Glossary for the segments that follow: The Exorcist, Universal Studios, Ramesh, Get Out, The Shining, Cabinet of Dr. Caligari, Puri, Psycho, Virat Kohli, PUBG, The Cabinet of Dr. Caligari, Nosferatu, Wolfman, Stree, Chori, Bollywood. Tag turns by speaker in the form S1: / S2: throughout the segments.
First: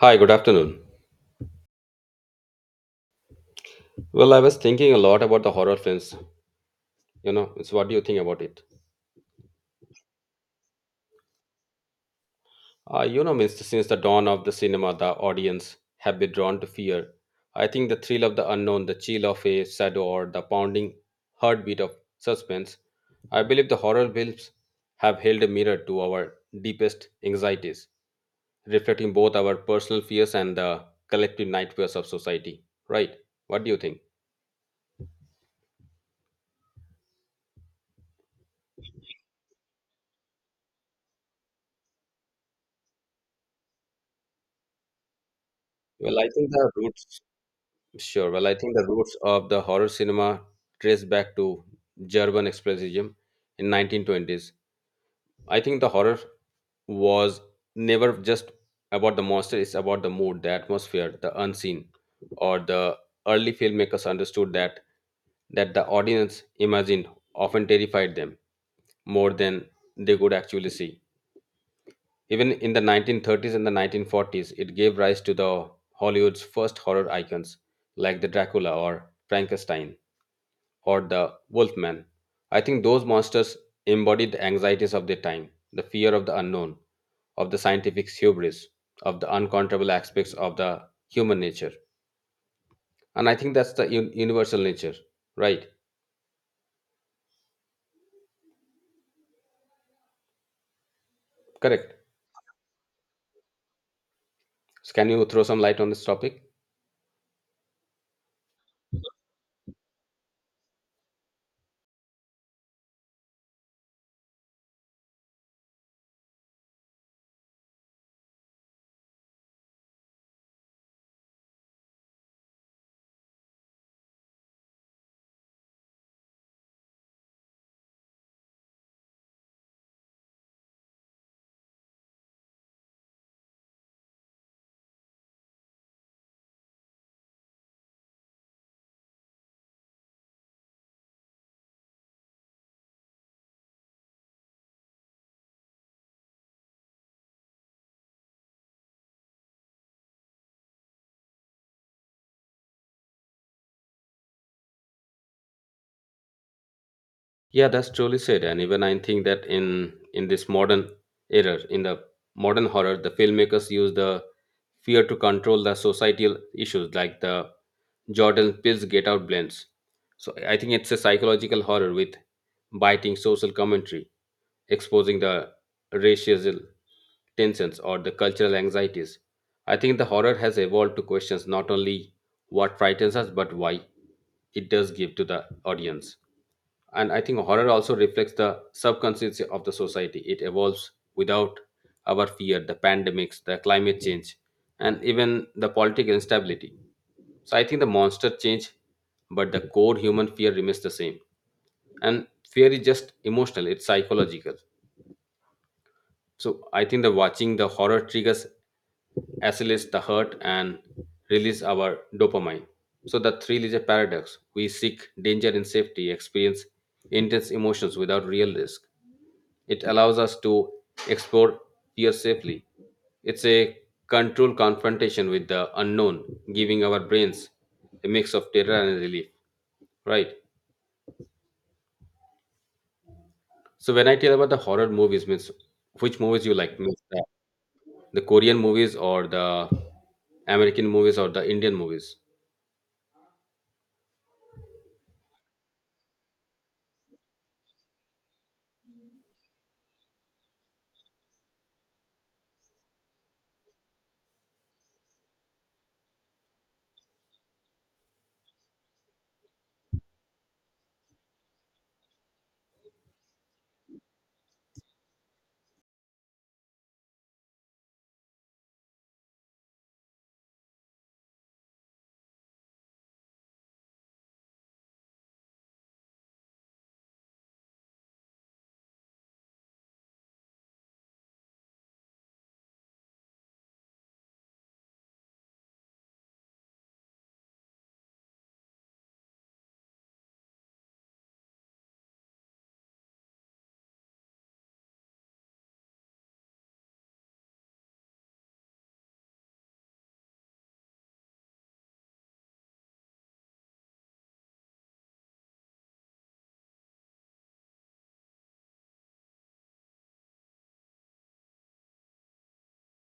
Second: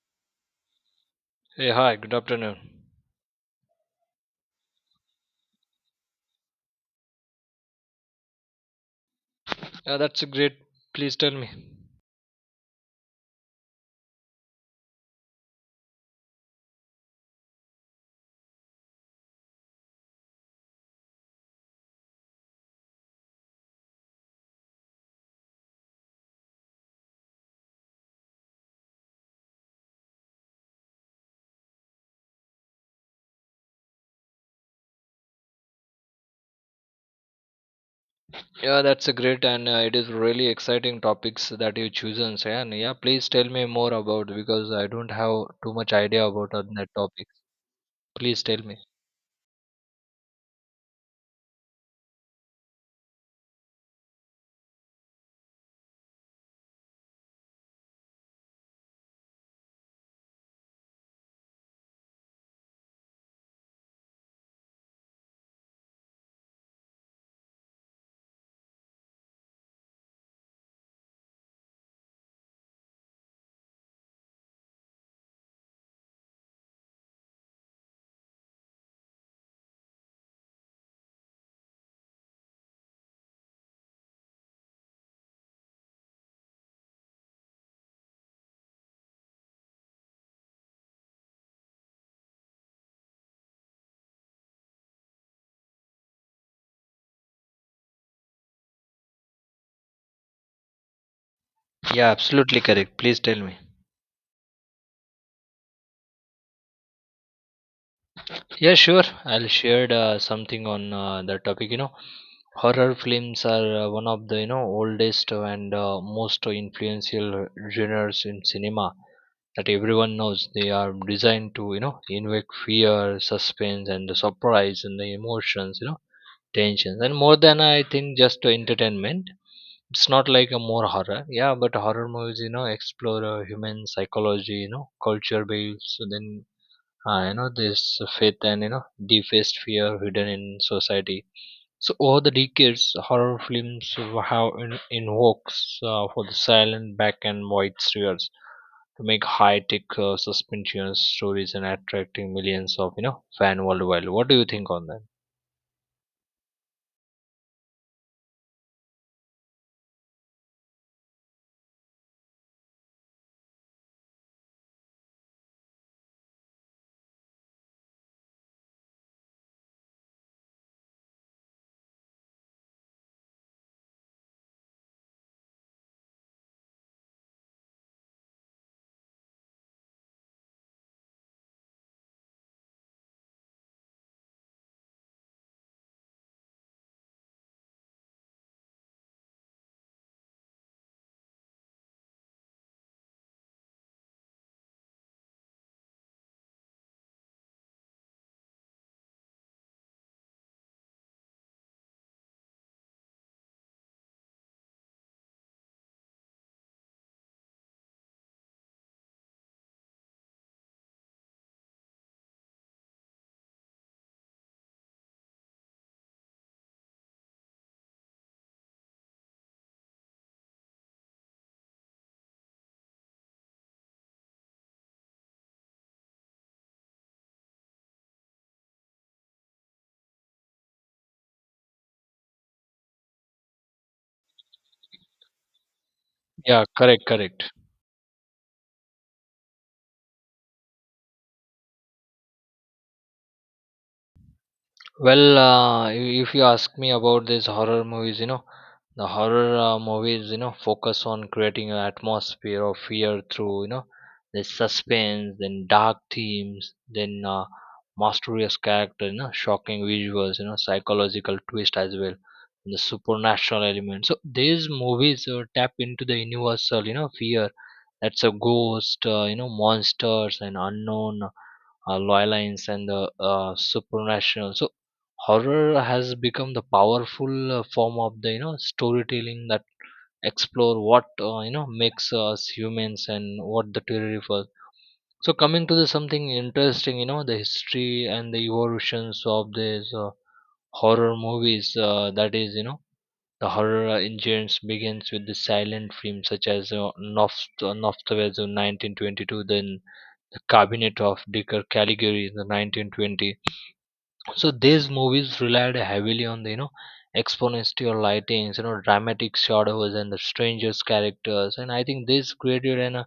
S1: Hi, good afternoon.
S2: Hey, hi, good afternoon.
S1: Well, I was thinking a lot about the horror films. You know, so what do you think about it?
S2: Yeah, that's a great. Please tell me.
S1: Means since the dawn of the cinema, the audience have been drawn to fear. I think the thrill of the unknown, the chill of a shadow, or the pounding heartbeat of suspense. I believe the horror films have held a mirror to our deepest anxieties, reflecting both our personal fears and the collective nightmares of society, right? What do you think?
S2: Yeah, that's a great and it is really exciting topics that you chosen, and yeah, please tell me more about because I don't have too much
S1: Well,
S2: idea
S1: I think
S2: about
S1: the
S2: on that
S1: roots
S2: topic.
S1: Sure.
S2: Please
S1: Well, I
S2: tell
S1: think
S2: me.
S1: the roots of the horror cinema trace back to German expressionism in 1920s. I think the horror was never just about the monster. It's about the mood, the atmosphere, the unseen. Or the early filmmakers understood that the audience imagined often terrified them more than they could actually see. Even in the 1930s and the 1940s, it gave rise to the Hollywood's first horror icons like the Dracula or Frankenstein or the Wolfman. I think those monsters embody the anxieties of their time, the fear of the unknown, of the scientific hubris, of the uncontrollable aspects of the human nature. And I think that's the universal nature, right? Correct.
S2: Yeah, absolutely correct. Please tell me.
S1: So can you throw some light on this topic?
S2: Yeah, sure. I'll share something on the topic. You know, horror films are one of the oldest and most influential genres in cinema that everyone knows. They are designed to invoke fear, suspense, and the surprise and the emotions. You know, tensions and more than I think just entertainment. It's not like a more horror, yeah, but horror movies, you know, explore human psychology, you know, culture based, so then you know this faith and deepest fear hidden in society. So over the decades, horror films have invoked for the silent black and white thrillers to make high-tech suspension stories and attracting millions of fan worldwide. What do you think on that?
S1: Yeah, that's truly said. And even I think that in this modern era, in the modern horror, the filmmakers use the fear to control the societal issues, like the Jordan Peele's Get Out blends. So I think it's a psychological horror with biting social commentary, exposing the racial tensions or the cultural anxieties. I think the horror has evolved to questions not only what frightens us but why it does give to the audience. And I think horror also reflects the subconscious of the society it evolves without our fear, the pandemics, the climate change, and even the political instability. So I think the monster change but the core human fear remains the same. And fear is just emotional, it's psychological. So I think the watching the horror triggers, accelerates the hurt and release our dopamine. So the thrill is a paradox. We seek danger and safety, experience intense emotions without real risk. It allows us to explore fear safely. It's a controlled confrontation with the unknown, giving our brains a mix of terror and relief. Right. So when I tell about the horror movies, means which movies you
S2: Yeah,
S1: like? Means
S2: correct, correct.
S1: the Korean movies or the American movies or the Indian movies?
S2: Well, if you ask me about these horror movies, you know, the horror movies, you know, focus on creating an atmosphere of fear through, you know, the suspense, then dark themes, then mysterious character, you know, shocking visuals, you know, psychological twist as well, and the supernatural element. So these movies tap into the universal, you know, fear. That's a ghost, you know, monsters and unknown loylines and the supernatural. So horror has become the powerful form of the storytelling that explore what you know makes us humans and what the terrifies. So coming to the something interesting, you know, the history and the evolutions of these horror movies that is, you know, the horror engines begins with the silent films such as Nosferatu 1922, then the cabinet of Dr. Caligari in the 1920. So these movies relied heavily on the, you know, exponential lightings, you know, dramatic shadows and the strangers characters, and I think this created an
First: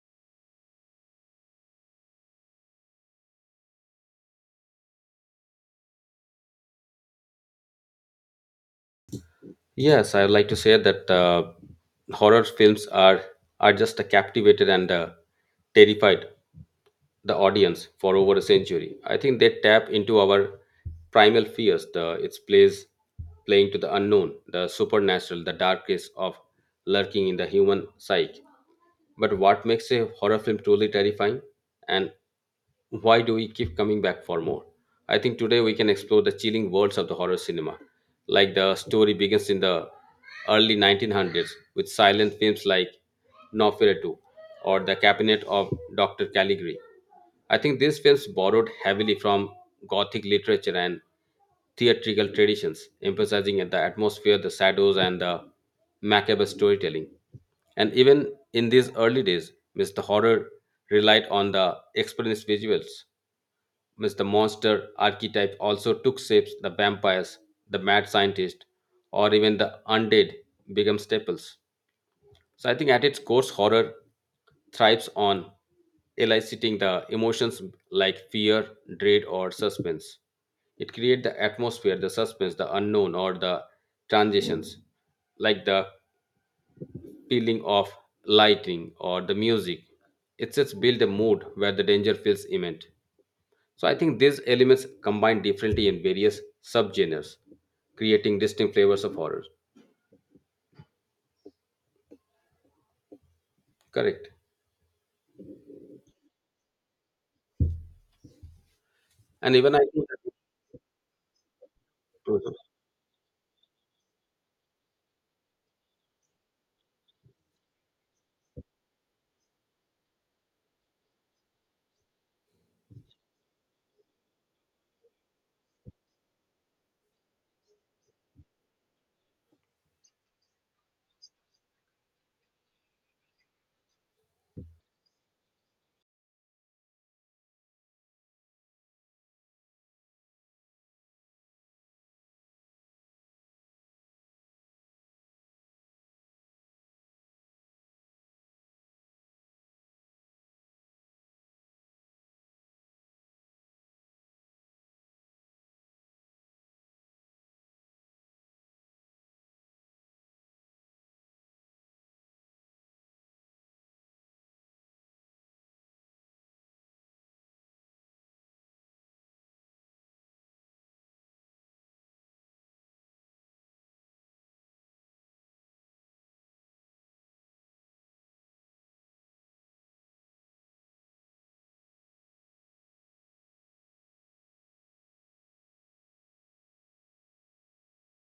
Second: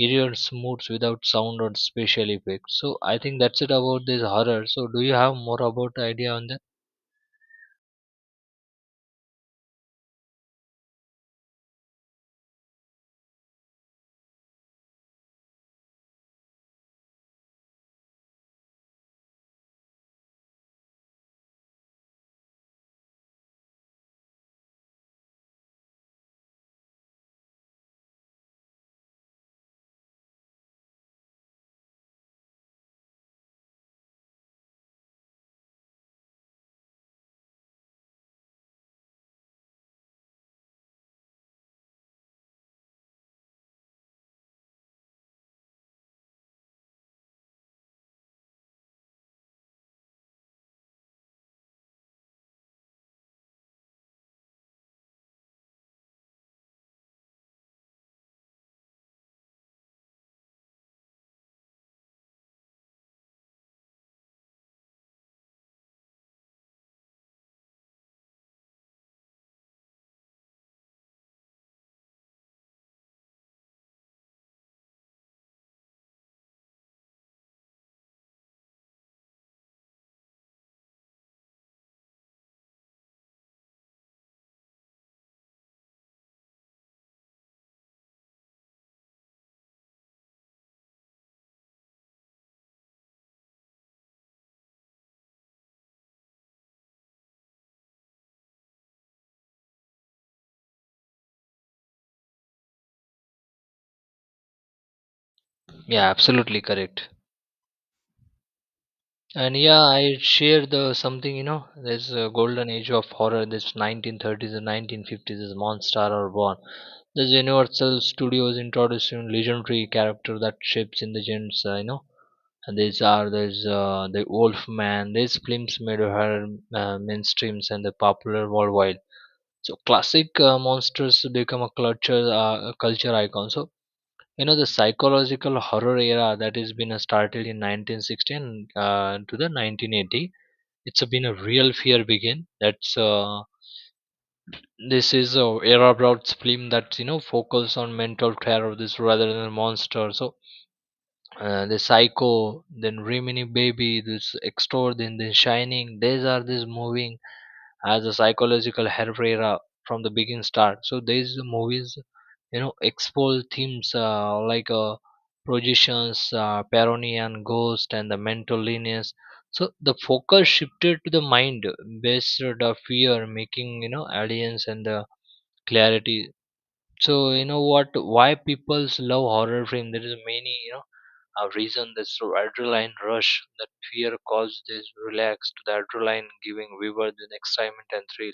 S2: eerie moods without sound or special effects. So I think that's it about this horror. So do you have more about idea on that?
S1: Yes, I would like to say that horror films are just captivated and terrified the audience for over a century. I think they tap into our primal fears, the its plays playing to the unknown, the supernatural, the darkest of lurking in the human psyche. But what makes a horror film truly terrifying? And why do we keep coming back for more? I think today we can explore the chilling worlds of the horror cinema. Like the story begins in the early 1900s with silent films like Nosferatu or The Cabinet of Dr. Caligari. I think these films borrowed heavily from Gothic literature and theatrical traditions, emphasizing the atmosphere, the shadows, and the macabre storytelling. And even in these early days, Mr. Horror relied on the experienced visuals. Mr. Monster archetype also took shapes the vampires, the mad scientist, or even the undead become staples. So I think at its core, horror thrives on eliciting the emotions like fear, dread, or suspense. It creates the atmosphere, the suspense, the unknown, or the transitions, like the peeling of lighting or the music. It sets build a mood where the danger feels imminent. So I think these elements combine differently in various subgenres, creating distinct flavors of horror. Correct.
S2: Yeah, absolutely correct.
S1: And
S2: And
S1: even I
S2: yeah, I share the something, you know, there's a
S1: think
S2: golden age of horror, this 1930s and 1950s, is monster are born. This Universal Studios introducing legendary character that shapes in the gens, you know. And these are, there's the Wolfman, these films made horror mainstreams and the popular worldwide. So classic monsters become a culture, a culture icon. So you know the psychological horror era that has been started in 1916 to the 1980. It's been a real fear begin, that's this is a era Broad's film that, you know, focus on mental terror of this rather than monster. So the psycho, then rimini baby, this extort, then the shining, these are this moving as a psychological herrera from the beginning start. So these movies, you know, expose themes like projections, parony and ghost and the mental illness. So the focus shifted to the mind based the fear making, you know, aliens and the clarity. So you know what, why people love horror film, there is many, you know, a reason. This adrenaline rush that fear caused this relax to the adrenaline, giving viewer the excitement and thrill.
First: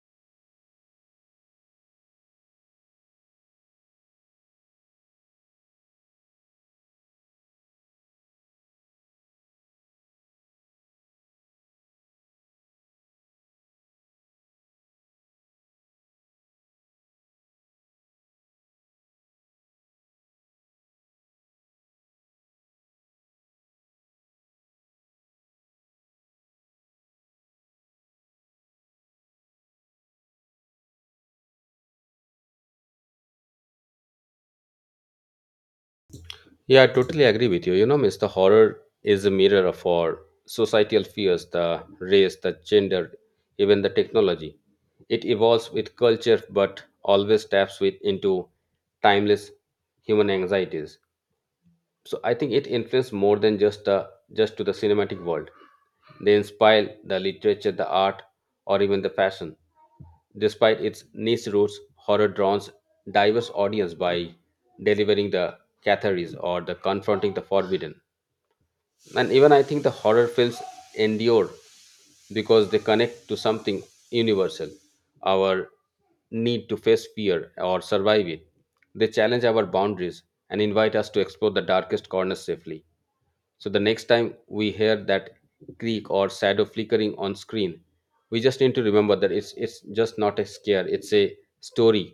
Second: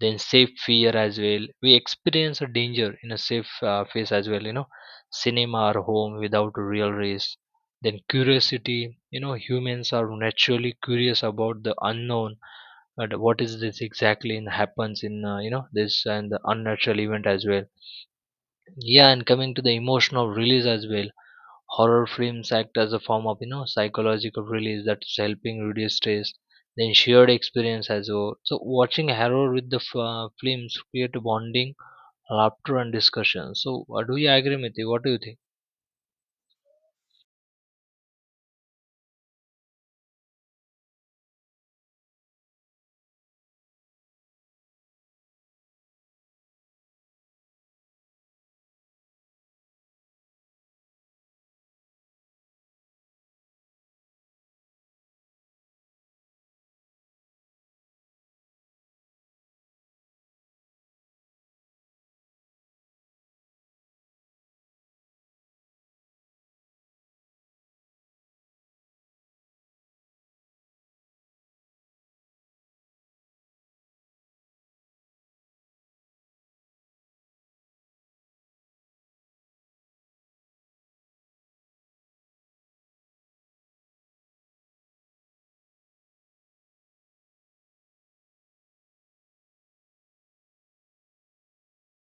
S2: Then safe fear as well, we experience a danger in a safe phase as well, you know, cinema or home without a real risk. Then curiosity, you know, humans are naturally curious about the unknown, but what is this exactly and happens in you know this and the unnatural event as well. Yeah, and coming to the emotional release as well, horror films act as a form of, you know, psychological release that's helping reduce stress. Then shared experience as well, so watching horror with films create bonding, laughter and discussion. So do you agree with you, what do you think?
S1: Yeah, I totally agree with you. You know, Mr. Horror is a mirror of our societal fears, the race, the gender, even the technology. It evolves with culture, but always taps with into timeless human anxieties. So I think it influenced more than just to the cinematic world. They inspire the literature, the art, or even the fashion. Despite its niche roots, horror draws diverse audience by delivering the catharsis or the confronting the forbidden. And even I think the horror films endure because they connect to something universal, our need to face fear or survive it. They challenge our boundaries and invite us to explore the darkest corners safely. So the next time we hear that creak or shadow flickering on screen, we just need to remember that it's just not a scare, it's a story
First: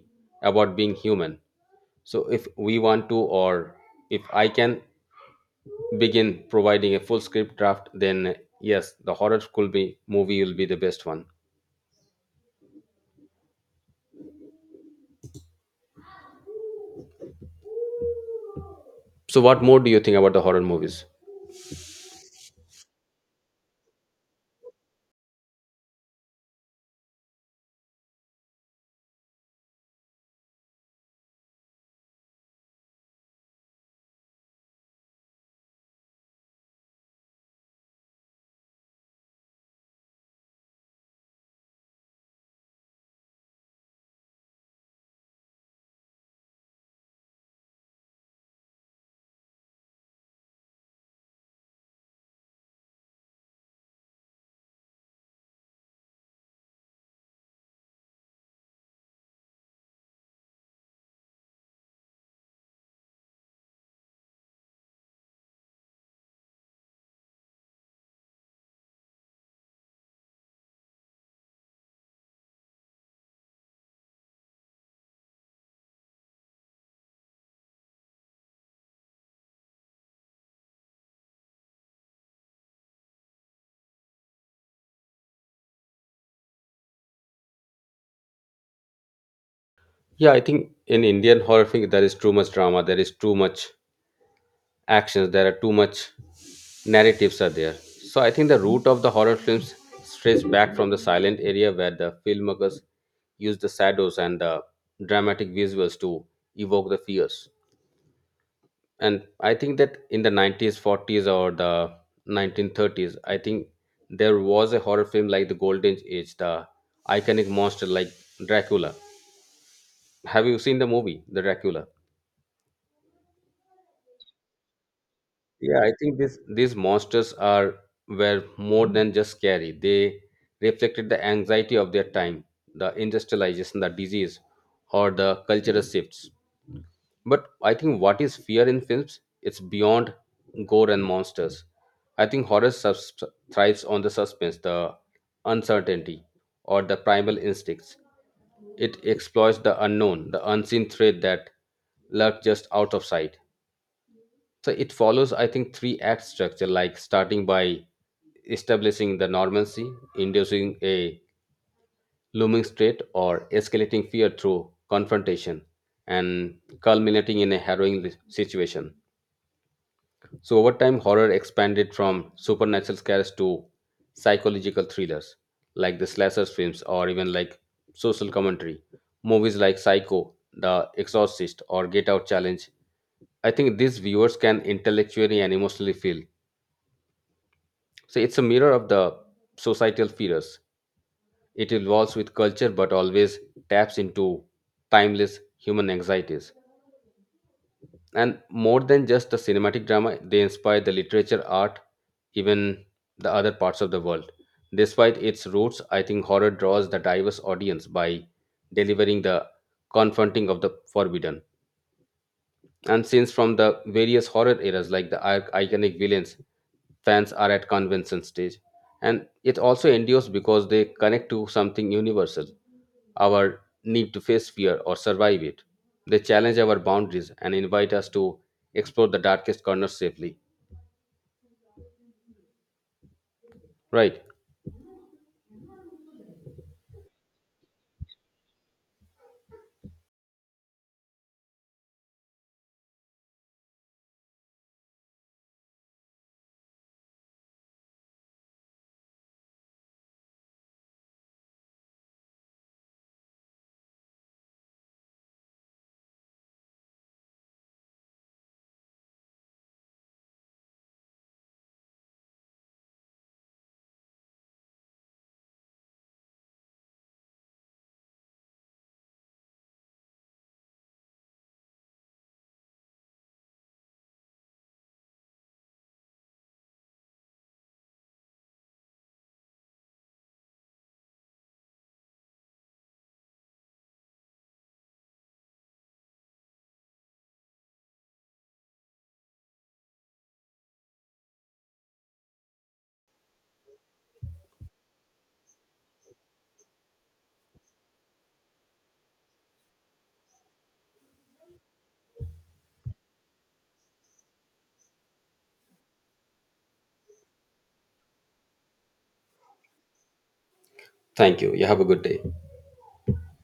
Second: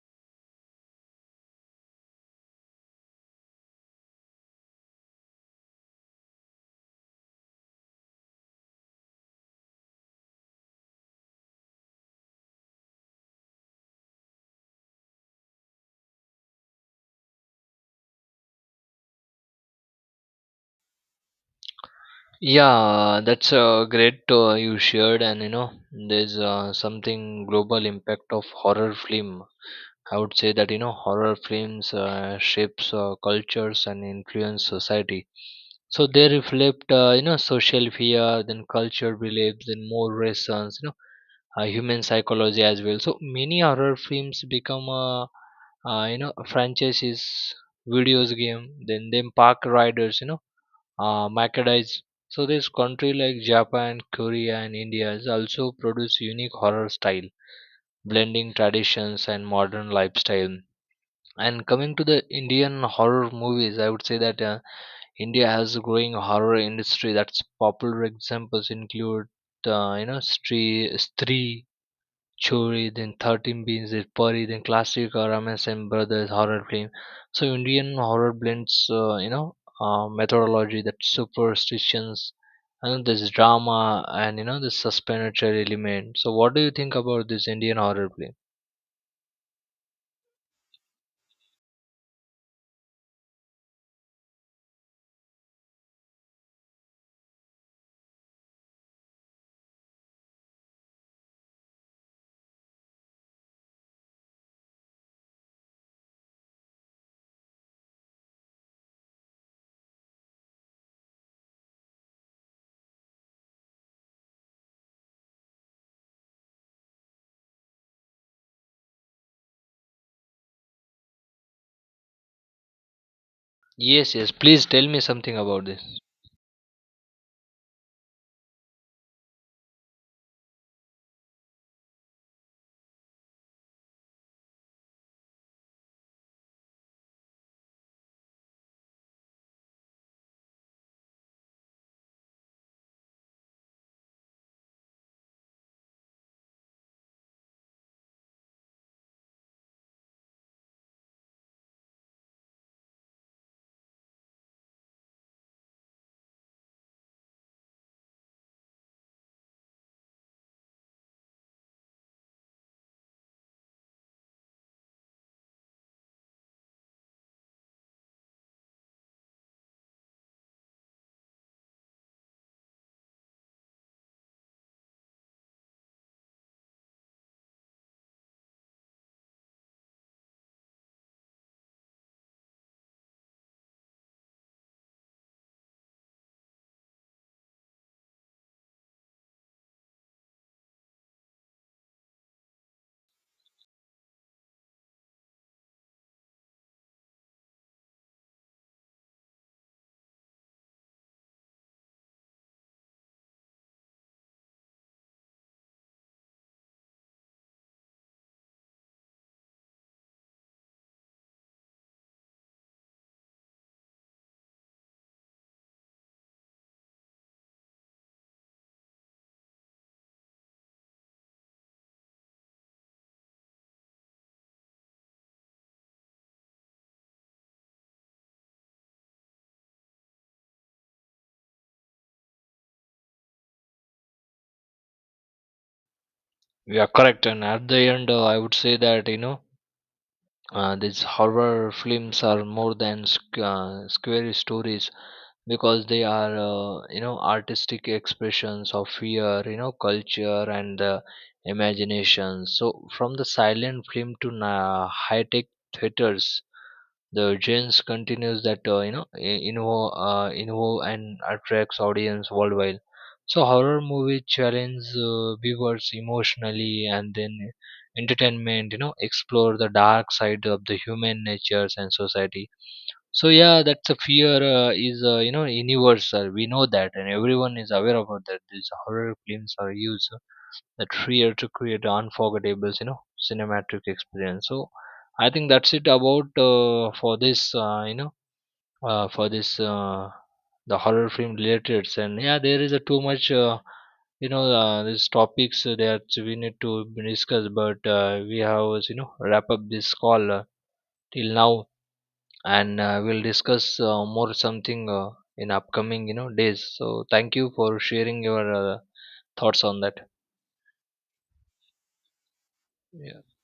S1: about being human. So if we want to, or if I can begin providing a full script draft, then yes, the horror could be movie will be the best one. So what more do you think about the horror movies?
S2: Yeah, that's great you shared, and you know, there's something global impact of horror film. I would say that you know horror films shapes cultures and influence society. So they reflect you know social fear, then culture beliefs, then more reasons, you know, human psychology as well. So many horror films become you know franchises, videos game, then them park riders, you know merchandise. So this country like Japan, Korea, and India also produce unique horror style, blending traditions and modern lifestyle. And coming to the Indian horror movies, I would say that India has a growing horror industry. That's popular examples include you know Stree, Chori, then 13 Beans, then Puri, then classic Ramesh and Brothers horror film. So Indian horror blends, you know, methodology that superstitions, and this drama, and you know, this suspensory element. So what do you think about this Indian horror film?
S1: Yeah, I think in Indian horror film there is too much drama, there is too much actions, there are too much narratives are there. So I think the root of the horror films strays back from the silent area where the filmmakers use the shadows and the dramatic visuals to evoke the fears. And I think that in the 90s, 40s, or the 1930s, I think there was a horror film like the golden age, the iconic monster like Dracula. Have you seen the movie the Dracula?
S2: Yes, yes. Please tell me something about
S1: Yeah,
S2: this.
S1: I think this these monsters are were more than just scary. They reflected the anxiety of their time, the industrialization, the disease, or the cultural shifts. But I think what is fear in films? It's beyond gore and monsters. I think thrives on the suspense, the uncertainty, or the primal instincts. It exploits the unknown, the unseen threat that lurks just out of sight. So it follows, I think, three act structure, like starting by establishing the normalcy, inducing a looming threat or escalating fear through confrontation and culminating in a harrowing situation. So, over time, horror expanded from supernatural scares to psychological thrillers like the slasher films or even like social commentary. Movies like Psycho, The Exorcist, or Get Out Challenge. I think these viewers can intellectually and emotionally feel. So, it's a mirror of the societal fears. It evolves with culture but always taps into timeless human anxieties. And more than just the cinematic drama, they inspire the literature, art, even the other parts of the world. Despite its roots, I think horror draws the diverse audience by delivering the confronting of the forbidden and scenes from the various horror eras like the iconic villains fans are at convention stage. And it also endures because they connect to something universal, our need to face fear or survive it. They challenge our boundaries and invite us to explore the darkest corners safely, right?
S2: You are correct, and at the end, I would say that, you know, these horror films are more than scary stories, because they are you know artistic expressions of fear, you know, culture and the imagination. So from the silent film to high tech theaters, the gens continues that, you know, I- invo invo and attracts audience worldwide. So horror movie challenge viewers emotionally and then entertainment, you know, explore the dark side of the human natures and society. So yeah, that's a fear is, you know, universal, we know that and everyone is aware about that, these horror films are used that fear to create unforgettable, you know, cinematic experience. So I think that's it about for this you know, for this the horror film related. And yeah, there is a too much you know these topics that we need to discuss, but we have, you know, wrap up this call till now. And we'll discuss more something in upcoming, you know, days. So thank you for sharing your thoughts on that.
S1: Thank you. You have a good day.
S2: Yeah.